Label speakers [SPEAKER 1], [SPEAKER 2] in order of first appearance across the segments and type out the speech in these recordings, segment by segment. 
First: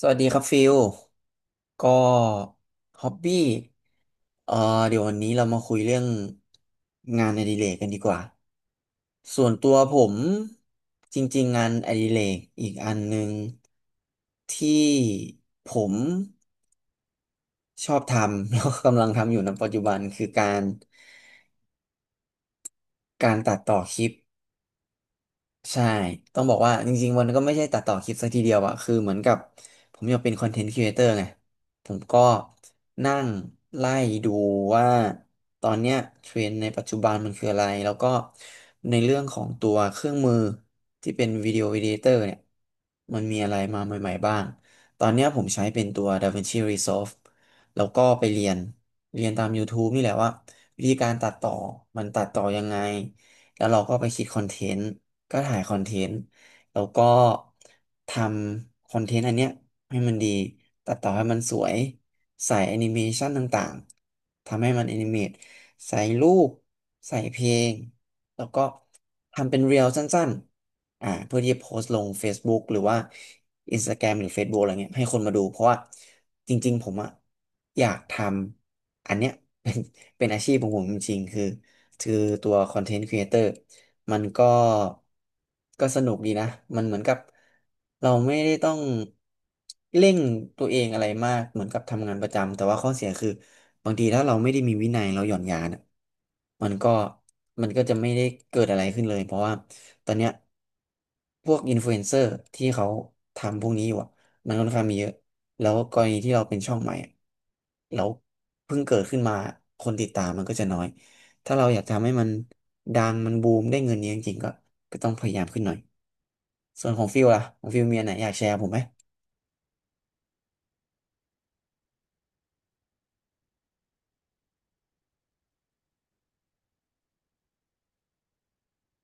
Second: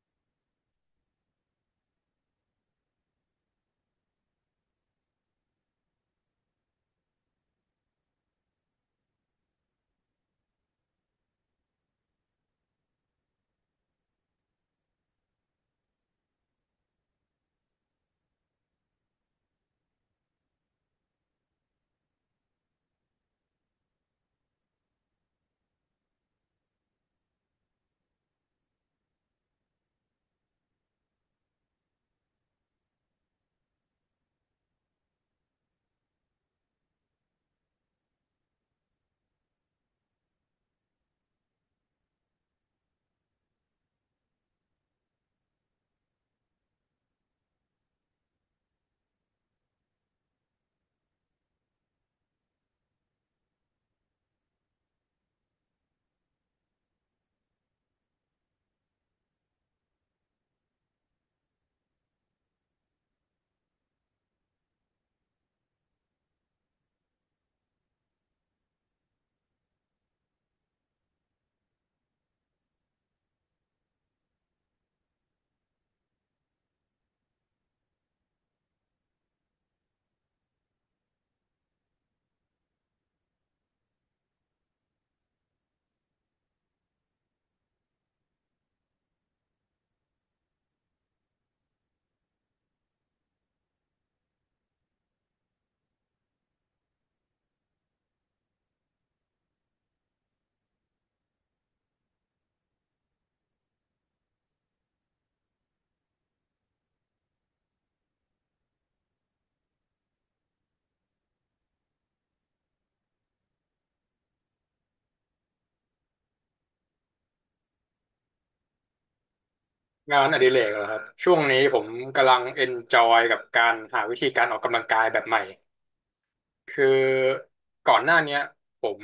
[SPEAKER 1] สวัสดีครับฟิลก็ฮอบบี้เอ่อเดี๋ยววันนี้เรามาคุยเรื่องงานอดิเรกกันดีกว่าส่วนตัวผมจริงๆงานอดิเรกอีกอันหนึ่งที่ผมชอบทำ แล้วก็กำลังทำอยู่ในปัจจุบันคือการตัดต่อคลิป ใช่ ต้องบอกว่าจริงๆ วันก็ไม่ใช่ตัดต่อคลิปซะทีเดียวอะคือเหมือนกับผมอยากเป็นคอนเทนต์ครีเอเตอร์ไงผมก็นั่งไล่ดูว่าตอนเนี้ยเทรนด์ในปัจจุบันมันคืออะไร แล้วก็ในเรื่องของตัวเครื่องมือที่เป็นวิดีโอ e d ด t เตอร์เนี่ยมันมีอะไรมาใหม่ๆบ้าง ตอนเนี้ยผมใช้เป็นตัว DaVinci Resolve แล้วก็ไปเรียนตาม YouTube นี่แหละว่าวิธีการตัดต่อมันตัดต่อยังไง แล้วเราก็ไปคิดคอนเทนต์ก็ถ่ายคอนเทนต์แล้วก็ทำคอนเทนต์อันเนี้ยให้มันดีตัดต่อให้มันสวยใส่แอนิเมชันต่างๆทำให้มันแอนิเมตใส่รูปใส่เพลงแล้วก็ทำเป็นเรียลสั้นๆเพื่อที่จะโพสต์ลง Facebook หรือว่า Instagram หรือ Facebook อะไรเงี้ยให้คนมาดูเพราะว่าจริงๆผมอะอยากทำอันเนี้ย เป็นเป็นอาชีพของผมจริงๆคือ คือตัวคอนเทนต์ครีเอเตอร์มันก็สนุกดีนะมันเหมือนกับเราไม่ได้ต้องเร่งตัวเองอะไรมากเหมือนกับทำงานประจำแต่ว่าข้อเสียคือบางทีถ้าเราไม่ได้มีวินัยเราหย่อนยานอะมันก็มันก็จะไม่ได้เกิดอะไรขึ้นเลยเพราะว่าตอนเนี้ยพวกอินฟลูเอนเซอร์ที่เขาทำพวกนี้อยู่อะมันค่อนข้างมีเยอะแล้วกรณีที่เราเป็นช่องใหม่อะแล้วเพิ่งเกิดขึ้นมาคนติดตามมันก็จะน้อย ถ้าเราอยากจะทำให้มันดังมันบูมได้เงินเยอะจริงๆก็ต้องพยายามขึ้นหน่อยส่วนของฟิลล่ะของฟิลมีอันไหนอยากแชร์ผมไหม
[SPEAKER 2] งานอดิเรกเหรอครับช่วงนี้ผมกำลังเอนจอยกับการหาวิธีการออกกำลังกายแบบใหม่คือก่อนหน้าเนี้ยผม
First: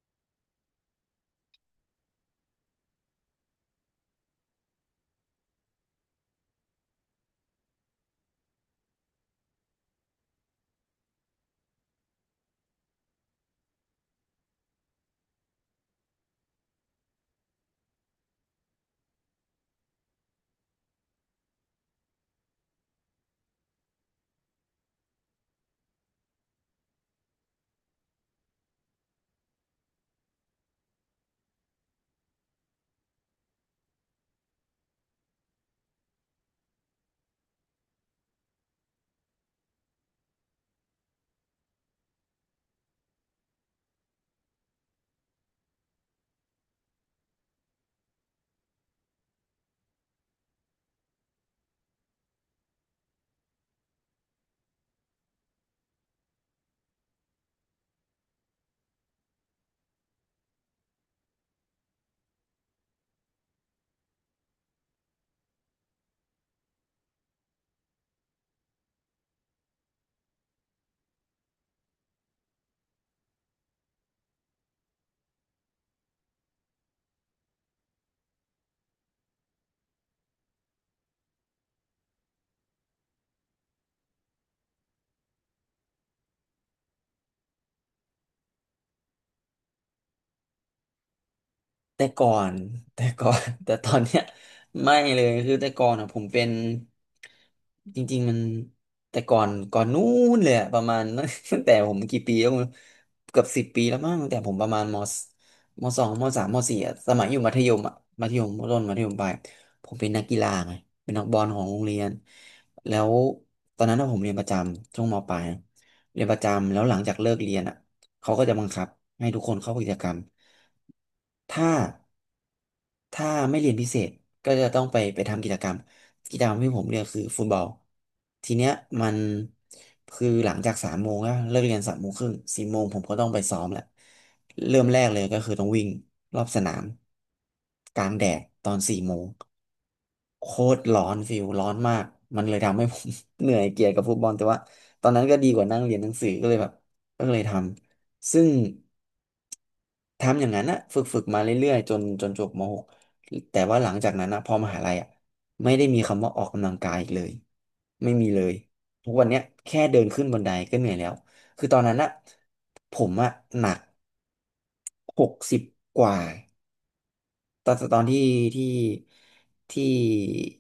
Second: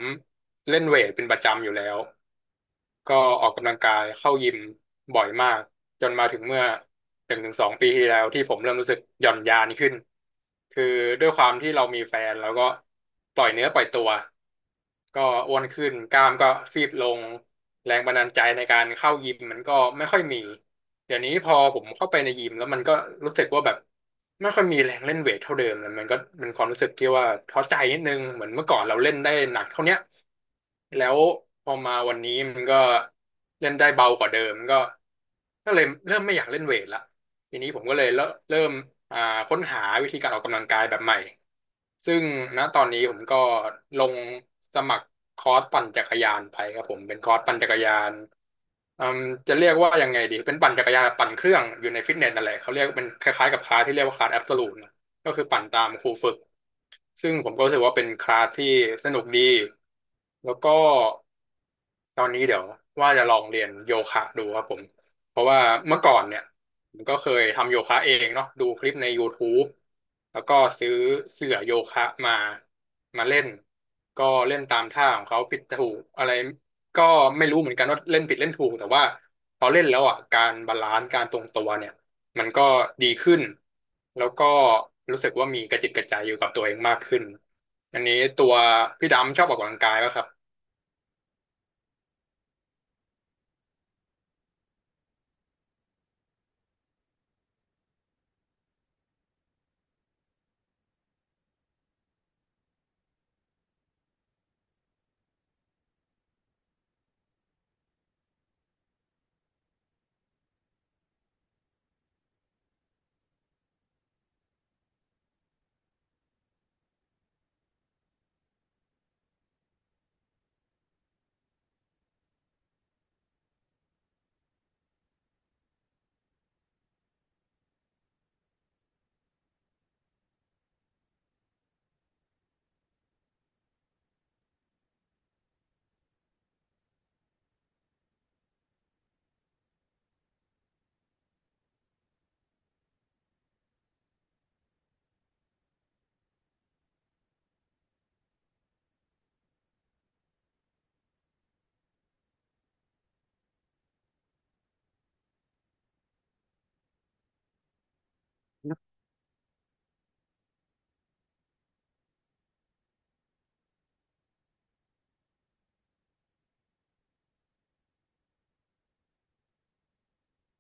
[SPEAKER 2] เล่นเวทเป็นประจำอยู่แล้วก็ออกกำลังกายเข้ายิมบ่อยมากจนมาถึงเมื่อหนึ่งถึงสองปีที่แล้วที่ผมเริ่มรู้สึกหย่อนยานขึ้นคือด้วยความที่เรามีแฟนแล้วก็ปล่อยเนื้อปล่อยตัว ก็อ้วนขึ้นกล้ามก็ฟีบลงแรงบันดาลใจในการเข้ายิมมันก็ไม่ค่อยมีเดี๋ยวนี้พอผมเข้าไปในยิมแล้วมันก็รู้สึกว่าแบบไม่ค่อยมีแรงเล่นเวทเท่าเดิมแล้วมันก็เป็นความรู้สึกที่ว่าท้อใจนิดนึงเหมือนเมื่อก่อนเราเล่นได้หนักเท่าเนี้ยแล้วพอมาวันนี้มันก็เล่นได้เบากว่าเดิมก็ก็เลยเริ่มไม่อยากเล่นเวทละ ทีนี้ผมก็เลยเริ่มอ่าค้นหาวิธีการออกกำลังกายแบบใหม่ซึ่งณตอนนี้ผมก็ลงสมัครคอร์สปั่นจักรยานไปครับผมเป็นคอร์สปั่นจักรยานอืมจะเรียกว่ายังไงดีเป็นปั่นจักรยานแบบปั่นเครื่องอยู่ในฟิตเนสนั่นแหละเขาเรียกเป็นคล้ายๆกับคลาสที่เรียกว่าคลาสแอบโซลูทนะก็คือปั่นตามครูฝึกซึ่งผมก็รู้สึกว่าเป็นคลาสที่สนุกดีแล้วก็ตอนนี้เดี๋ยวว่าจะลองเรียนโยคะดูครับผม เพราะว่าเมื่อก่อนเนี่ยผมก็เคยทำโยคะเองเนาะดูคลิปใน YouTube แล้วก็ซื้อเสื่อโยคะมามาเล่นก็เล่นตามท่าของเขาผิดถูกอะไรก็ไม่รู้เหมือนกันว่าเล่นผิดเล่นถูกแต่ว่าพอเล่นแล้วอ่ะการบาลานซ์การทรงตัวเนี่ยมันก็ดีขึ้นแล้วก็รู้สึกว่ามีกระจิตกระใจอยู่กับตัวเองมากขึ้นอันนี้ตัวพี่ดำชอบออกกำลังกายป่ะครับ
[SPEAKER 1] แต่ก่อน แต่ก่อน แต่ตอนเนี้ยไม่เลยคือแต่ก่อนอ่ะผมเป็นจริงๆมันแต่ก่อนนู้นเลยอะประมาณ ตั้งแต่ผมกี่ปีแล้วไม่รู้เกือบ10 ปีแล้วมั้งตั้งแต่ผมประมาณมสมสองมสามมสี่อะสมัยอยู่มัธยมอะมัธยมต้นมัธยมปลายผมเป็นนักกีฬาไงเป็นนักบอลของโรงเรียนแล้วตอนนั้นอะผมเรียนประจำช่วงมปลายนะเรียนประจำแล้วหลังจากเลิกเรียนอ่ะเขาก็จะบังคับให้ทุกคนเข้ากิจกรรมถ้า ไม่เรียนพิเศษก็จะต้องไปทำกิจกรรมที่ผมเลือกคือฟุตบอลทีเนี้ยมันคือหลังจากสามโมงอะเลิกเรียน3 โมงครึ่งสี่โมงผมก็ต้องไปซ้อมแหละเริ่มแรกเลยก็คือต้องวิ่งรอบสนามกลางแดดตอนสี่โมงโคตรร้อนฟิลร้อนมากมันเลยทำให้ผม เหนื่อยเกียจกับฟุตบอลแต่ว่าตอนนั้นก็ดีกว่านั่งเรียนหนังสือก็เลยแบบก็เลยทำซึ่ง ทำอย่างนั้นอะฝึกมาเรื่อยๆจนจบม .6 แต่ว่าหลังจากนั้นนะพอมหาลัยอะไม่ได้มีคำว่าออกกำลังกายอีกเลยไม่มีเลยทุกวันเนี้ยแค่เดินขึ้นบันไดก็เหนื่อยแล้วคือตอนนั้นอะผมอะหนักหกสิบกว่า ตอนตอนที่ที่ที่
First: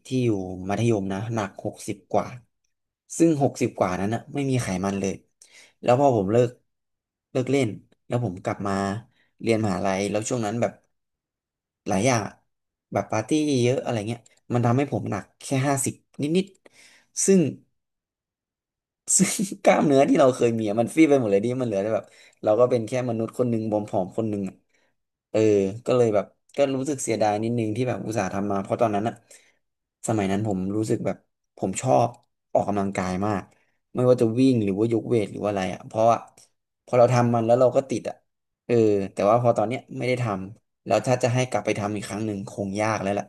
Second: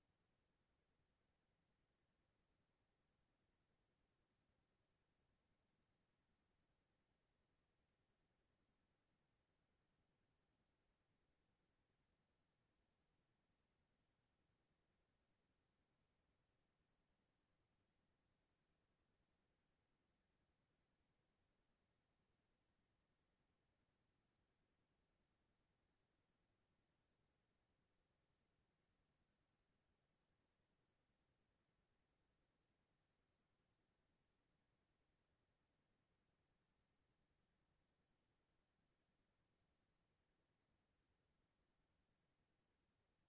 [SPEAKER 1] ที่อยู่มัธยมนะหนักหกสิบกว่าซึ่งหกสิบกว่านั้นนะไม่มีไขมันเลยแล้วพอผมเลิกเล่นแล้วผมกลับมาเรียนมหาลัยแล้วช่วงนั้นแบบหลายอย่างอะแบบปาร์ตี้เยอะอะไรเงี้ยมันทำให้ผมหนักแค่50นิดๆซึ่ง ซึ่งกล้ามเนื้อที่เราเคยมีอะมันฟีบไปหมดเลยดิมันเหลือแต่แบบเราก็เป็นแค่มนุษย์คนหนึ่งผอมๆคนหนึ่งอะเออก็เลยแบบก็รู้สึกเสียดายนิดนึงที่แบบอุตส่าห์ทำมาเพราะตอนนั้นอะสมัยนั้นผมรู้สึกแบบผมชอบออกกำลังกายมากไม่ว่าจะวิ่งหรือว่ายกเวทหรือว่าอะไรอะเพราะว่าพอเราทำมันแล้วเราก็ติดอะเออแต่ว่าพอตอนเนี้ยไม่ได้ทำแล้วถ้าจะให้กลับไปทำอีกครั้งหนึ่งคงยากแล้วล่ะ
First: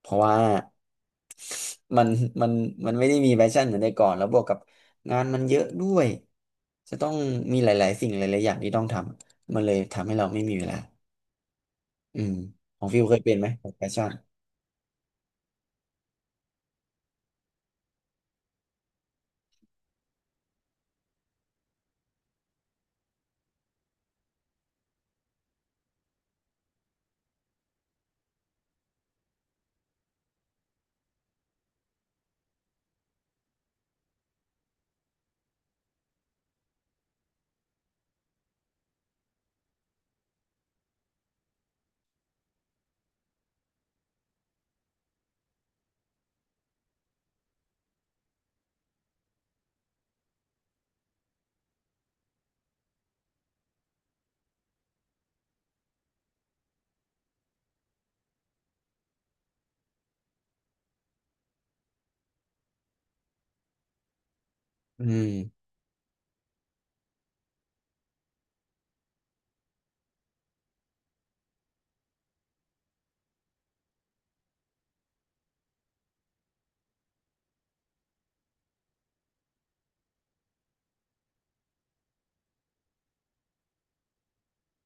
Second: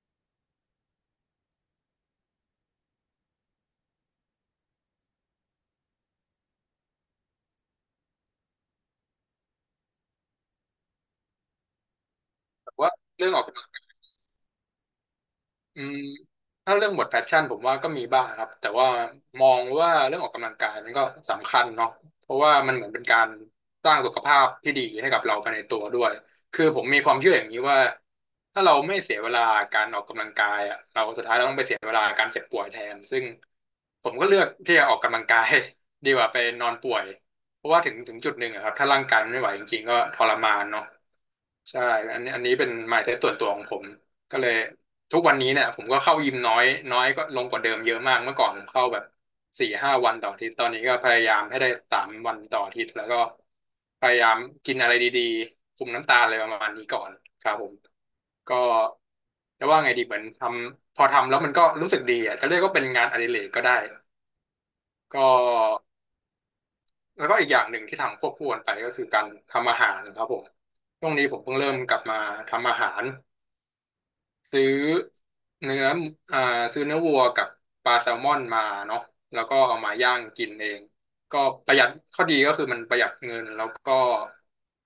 [SPEAKER 1] เพราะว่า มันมันมันไม่ได้มีแพชชั่นเหมือนแต่ก่อนแล้วบวกกับงานมันเยอะด้วยจะต้องมีหลายๆสิ่งหลายๆอย่างที่ต้องทำมันเลยทำให้เราไม่มีเวลาอืม
[SPEAKER 2] แต่
[SPEAKER 1] ของ
[SPEAKER 2] ว่า
[SPEAKER 1] ฟิวเคย
[SPEAKER 2] เรื่อ
[SPEAKER 1] เป็
[SPEAKER 2] ง
[SPEAKER 1] น
[SPEAKER 2] ออ
[SPEAKER 1] ไหม
[SPEAKER 2] ก
[SPEAKER 1] แพชชั่น
[SPEAKER 2] อืมถ้าเรื่องหมดแพชชั่นผมว่าก็มีบ้างครับแต่ว่ามองว่าเรื่องออกกำลังกายมันก็สำคัญเนาะเพราะว่ามันเหมือนเป็นการสร้างสุขภาพที่ดีให้กับเราภายในตัวด้วยคือผมมีความเชื่ออย่างนี้ว่าถ้าเราไม่เสียเวลาการออกกำลังกายอะเราสุดท้ายเราต้องไปเสียเวลาการเจ็บป่วยแทนซึ่งผมก็เลือกที่จะออกกำลังกาย ดีกว่าไปนอนป่วยเพราะว่าถึงจุดหนึ่งอะครับถ้าร่างกายมันไม่ไหวจริงๆก็ทรมานเนาะ ใช่อันนี้เป็น mindset ส่วนตัวของผม ก็เลยทุกวันนี้เนี่ยผมก็เข้ายิมน้อย น้อยก็ลงกว่าเดิมเยอะมากเมื่อก่อนผมเข้าแบบสี่ห้าวันต่ออาทิตย์ตอนนี้ก็พยายามให้ได้สามวันต่ออาทิตย์แล้วก็พยายามกินอะไรดีๆคุมน้ำตาลอะไรประมาณนี้ก่อนครับผมก็จะว่าไงดีเหมือนทำพอทำแล้วมันก็รู้สึกดีอ่ะจะเรียกว่าเป็นงานอดิเรกก็ได้
[SPEAKER 1] อื
[SPEAKER 2] ก็
[SPEAKER 1] ม
[SPEAKER 2] แล้วก็อีกอย่างหนึ่งที่ทำควบคู่กันไปก็คือการทำอาหารนะครับผมช่วงนี้ผมเพิ่งเริ่มกลับมาทำอาหาร ซื้อเนื้ออ่าซื้อเนื้อวัวกับปลาแซลมอนมาเนาะแล้วก็เอามาย่างกินเองก็ประหยัดข้อดีก็คือมันประหยัดเงินแล้วก็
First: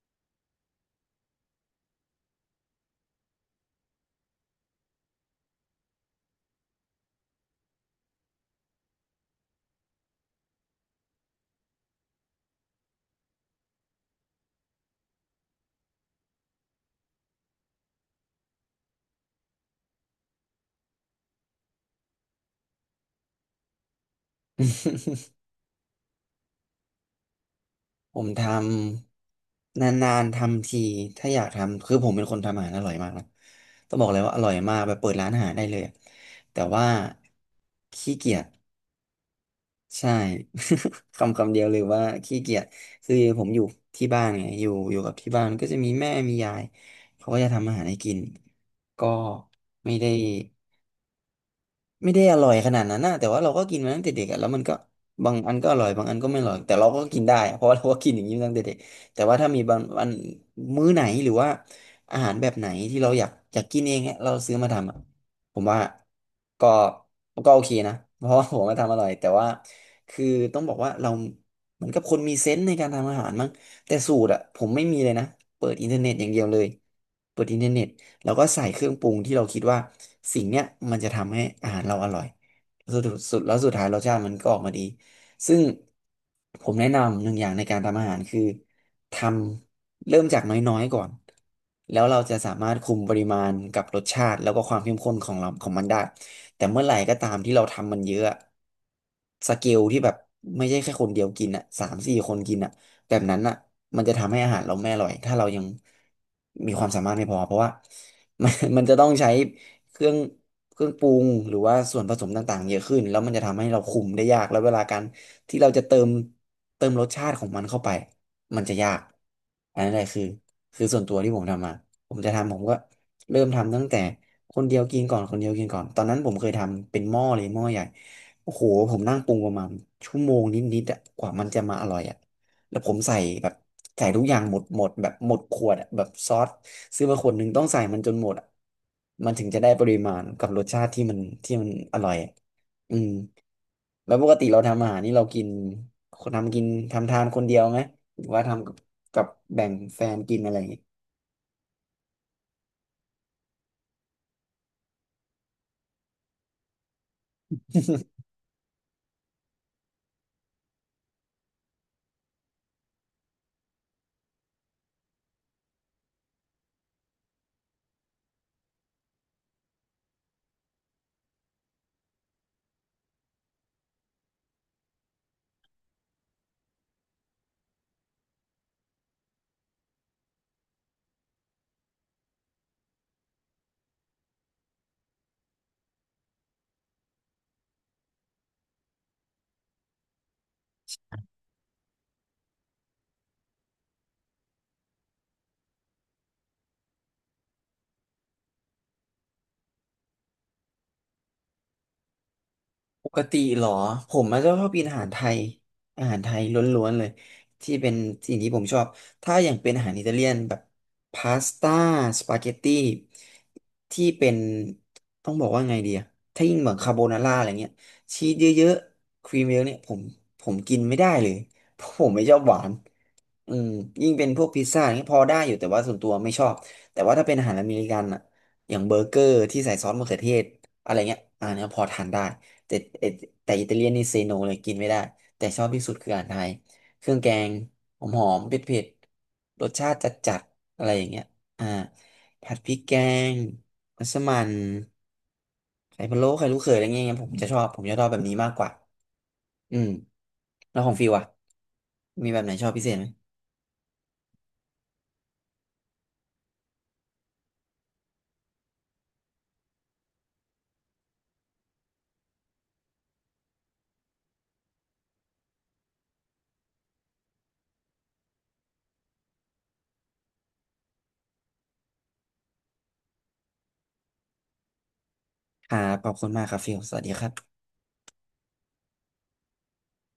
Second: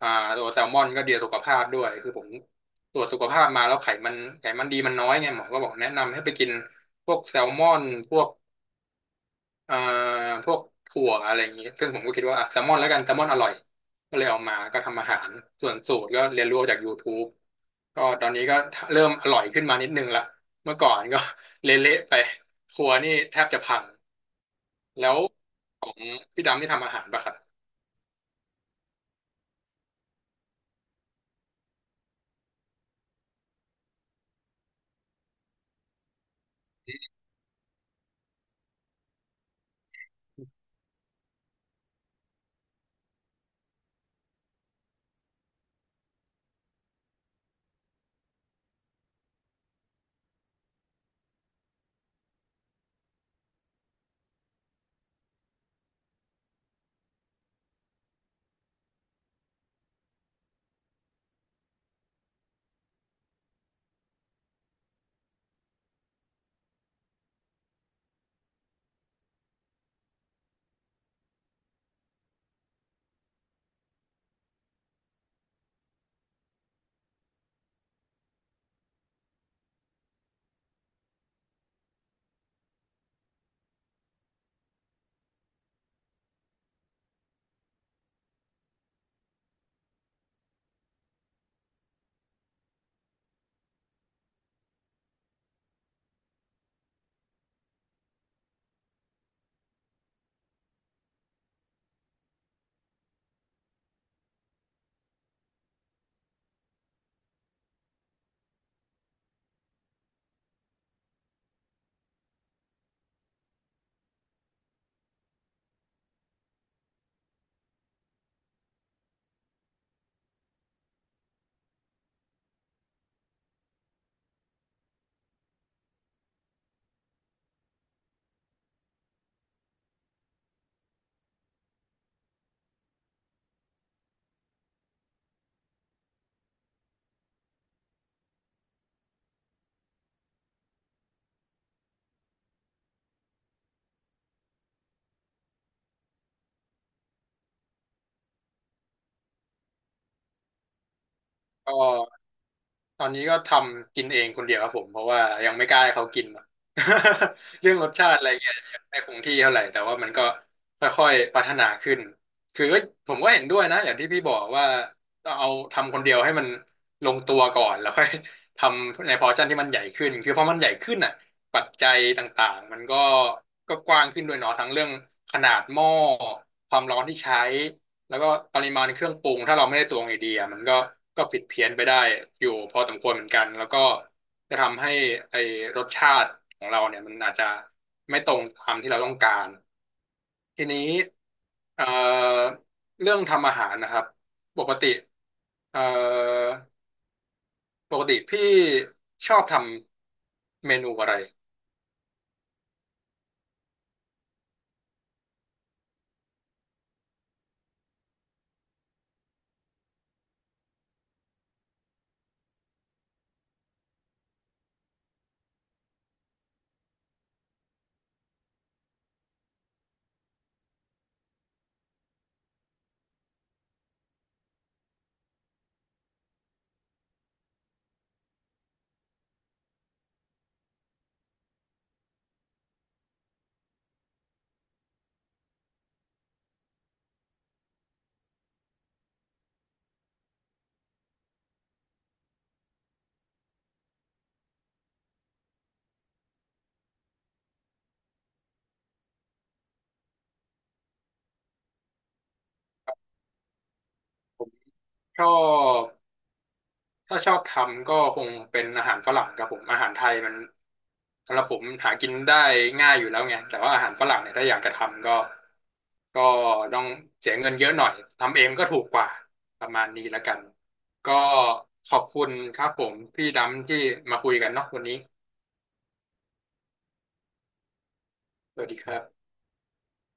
[SPEAKER 2] อ่าตัวแซลมอนก็ดีต่อสุขภาพด้วยคือผมตรวจสุขภาพมาแล้วไขมันดีมันน้อยไงหมอก็บอกแนะนำให้ไปกินพวกแซลมอนพวก เอ่อพวกถั่วอะไรอย่างนี้ซึ่งผมก็คิดว่าอ่ะแซลมอนแล้วกันแซลมอนอร่อยก็เลยเอามาก็ทำอาหารส่วนสูตรก็เรียนรู้จาก YouTube ก็ตอนนี้ก็เริ่มอร่อยขึ้นมานิดนึงละเมื่อก่อนก็ เละๆไปครัวนี่แทบจะพังแล้วของพี่ดำที่ทำอาหารปะครับ
[SPEAKER 1] ผมทำนานๆทำทีถ้าอยากทำคือผมเป็นคนทำอาหารอร่อยมากนะต้องบอกเลยว่าอร่อยมากแบบเปิดร้านอาหารได้เลยอะแต่ว่าขี้เกียจ ใช่ คำคำเดียวเลยว่าขี้เกียจคือผมอยู่ที่บ้านไงอยู่กับที่บ้านก็จะมีแม่มียายเขาก็จะทำอาหารให้กินก็ไม่ได้ ไม่ได้อร่อยขนาดนั้นนะแต่ว่าเราก็กินมาตั้งแต่เด็กอะแล้วมันก็บางอันก็อร่อยบางอันก็ไม่อร่อยแต่เราก็กินได้อะ เพราะว่าเราก็กินอย่างนี้มาตั้งแต่เด็กแต่ว่าถ้ามีบางอันมื้อไหนหรือว่าอาหารแบบไหนที่เราอยากกินเองอะเราซื้อมาทำอะผมว่าก็ก็โอเคนะเพราะว่าผมมาทำอร่อยแต่ว่าคือต้องบอกว่าเราเหมือนกับคนมีเซนส์ในการทำอาหารมั้ง แต่สูตรอะผมไม่มีเลยนะเปิดอินเทอร์เน็ตอย่างเดียวเลยเปิดอินเทอร์เน็ตแล้วก็ใส่เครื่องปรุงที่เราคิดว่าสิ่งเนี้ยมันจะทำให้อาหารเราอร่อยสุดสุดแล้วสุดท้ายรสชาติมันก็ออกมาดีซึ่งผมแนะนำหนึ่งอย่างในการทำอาหารคือทำเริ่มจากน้อยๆก่อนแล้วเราจะสามารถคุมปริมาณกับรสชาติแล้วก็ความเข้มข้นของเราของมันได้แต่เมื่อไหร่ก็ตามที่เราทำมันเยอะอะสเกลที่แบบไม่ใช่แค่คนเดียวกินอ่ะสามสี่คนกินอ่ะ แบบนั้นอ่ะมันจะทำให้อาหารเราไม่อร่อย ถ้าเรายังมีความสามารถไม่พอเพราะว่า มันจะต้องใช้เครื่องเครื่องปรุงหรือว่าส่วนผสมต่างๆเยอะขึ้นแล้วมันจะทำให้เราคุมได้ยากแล้วเวลาการที่เราจะเติมรสชาติของมันเข้าไปมันจะยากอันนั้นแหละคือส่วนตัวที่ผมทำมาผมจะทำผมก็เริ่มทำตั้งแต่คนเดียวกินก่อนคนเดียวกินก่อน ตอนนั้นผมเคยทำเป็นหม้อเลยหม้อใหญ่โอ้โหผมนั่งปรุงประมาณชั่วโมงนิดๆอะกว่ามันจะมาอร่อยอะ แล้วผมใส่แบบใส่ทุกอย่างหมดแบบหมดขวดอะแบบซอสซื้อมาขวดหนึ่งต้องใส่มันจนหมดอะมันถึงจะได้ปริมาณกับรสชาติที่มันอร่อยอะอืมแล้วปกติเราทำอาหารนี่เรากินคนทำกินทำทานคนเดียวไหมหรือว่าทำกับแบ่งแฟนกินอะไรอย่างงี้
[SPEAKER 2] ก็ ตอนนี้ก็ทำกินเองคนเดียวครับผมเพราะว่ายังไม่กล้าให้เขากิน เรื่องรสชาติอะไรเงี้ยยังไม่คงที่เท่าไหร่แต่ว่ามันก็ค่อยๆพัฒนาขึ้นคือก็ผมก็เห็นด้วยนะอย่างที่พี่บอกว่าต้องเอาทำคนเดียวให้มันลงตัวก่อนแล้วค่อยทำในพอร์ชั่นที่มันใหญ่ขึ้นคือพอมันใหญ่ขึ้นอ่ะปัจจัยต่างๆมันก็ก็กว้างขึ้นด้วยเนาะทั้งเรื่องขนาดหม้อความร้อนที่ใช้ แล้วก็ปริมาณเครื่องปรุงถ้าเราไม่ได้ตวงไอเดียมันก็ก็ผิดเพี้ยนไปได้อยู่พอสมควรเหมือนกันแล้วก็จะทำให้ไอรสชาติของเราเนี่ยมันอาจจะไม่ตรงตามที่เราต้องการทีนี้เอ่อเรื่องทำอาหารนะครับปกติเอ่อปกติพี่ชอบทำเมนูอะไร
[SPEAKER 1] ปกติเหรอผมมันก็ชอบกินอาหารไทยอาหารไทยล้วนๆเลยที่เป็นสิ่งที่ผมชอบถ้าอย่างเป็นอาหารอิตาเลียนแบบพาสต้าสปาเกตตี้ที่เป็นต้องบอกว่าไงดีอะถ้ายิ่งเหมือนคาโบนาร่าอะไรเงี้ยชีสเยอะๆครีมเยอะเนี่ยผมกินไม่ได้เลย เพราะผมไม่ชอบหวานอืมยิ่งเป็นพวกพิซซ่าอย่างเงี้ยพอได้อยู่แต่ว่าส่วนตัวไม่ชอบแต่ว่าถ้าเป็นอาหารอเมริกันอะอย่างเบอร์เกอร์ที่ใส่ซอสมะเขือเทศอะไรเงี้ยอันเนี้ยพอทานได้ แต่อ่แต่อิตาเลียนนี่เซโนเลยกินไม่ได้แต่ชอบที่สุดคืออาหารไทยเครื่องแกงหอมหอมเผ็ดเผ็ดๆรสชาติจัดจัดอะไรอย่างเงี้ยอ่าผัดพริกแกงมัสมั่นไข่พะโล้ไข่ลูกเขยอะไรเงี้ยผมจะชอบแบบนี้มากกว่าอืมแล้วของฟิวอะมีแบบไหนชอบพิเศษไหม
[SPEAKER 2] ผมชอบ ถ้าชอบทำก็คงเป็นอาหารฝรั่งครับผมอาหารไทยมันสำหรับผมหากินได้ง่ายอยู่แล้วไงแต่ว่าอาหารฝรั่งเนี่ยถ้าอยากจะทำก็ก็ต้องเสียเงินเยอะหน่อยทำเองก็ถูกกว่าประมาณนี้แล้วกันก็ขอบคุณครับผมพี่ดำที่มาคุยกันเนาะวันนี้
[SPEAKER 1] ครับขอบคุณมากครับฟิวสวัสดีครับ
[SPEAKER 2] สวัสดีครับ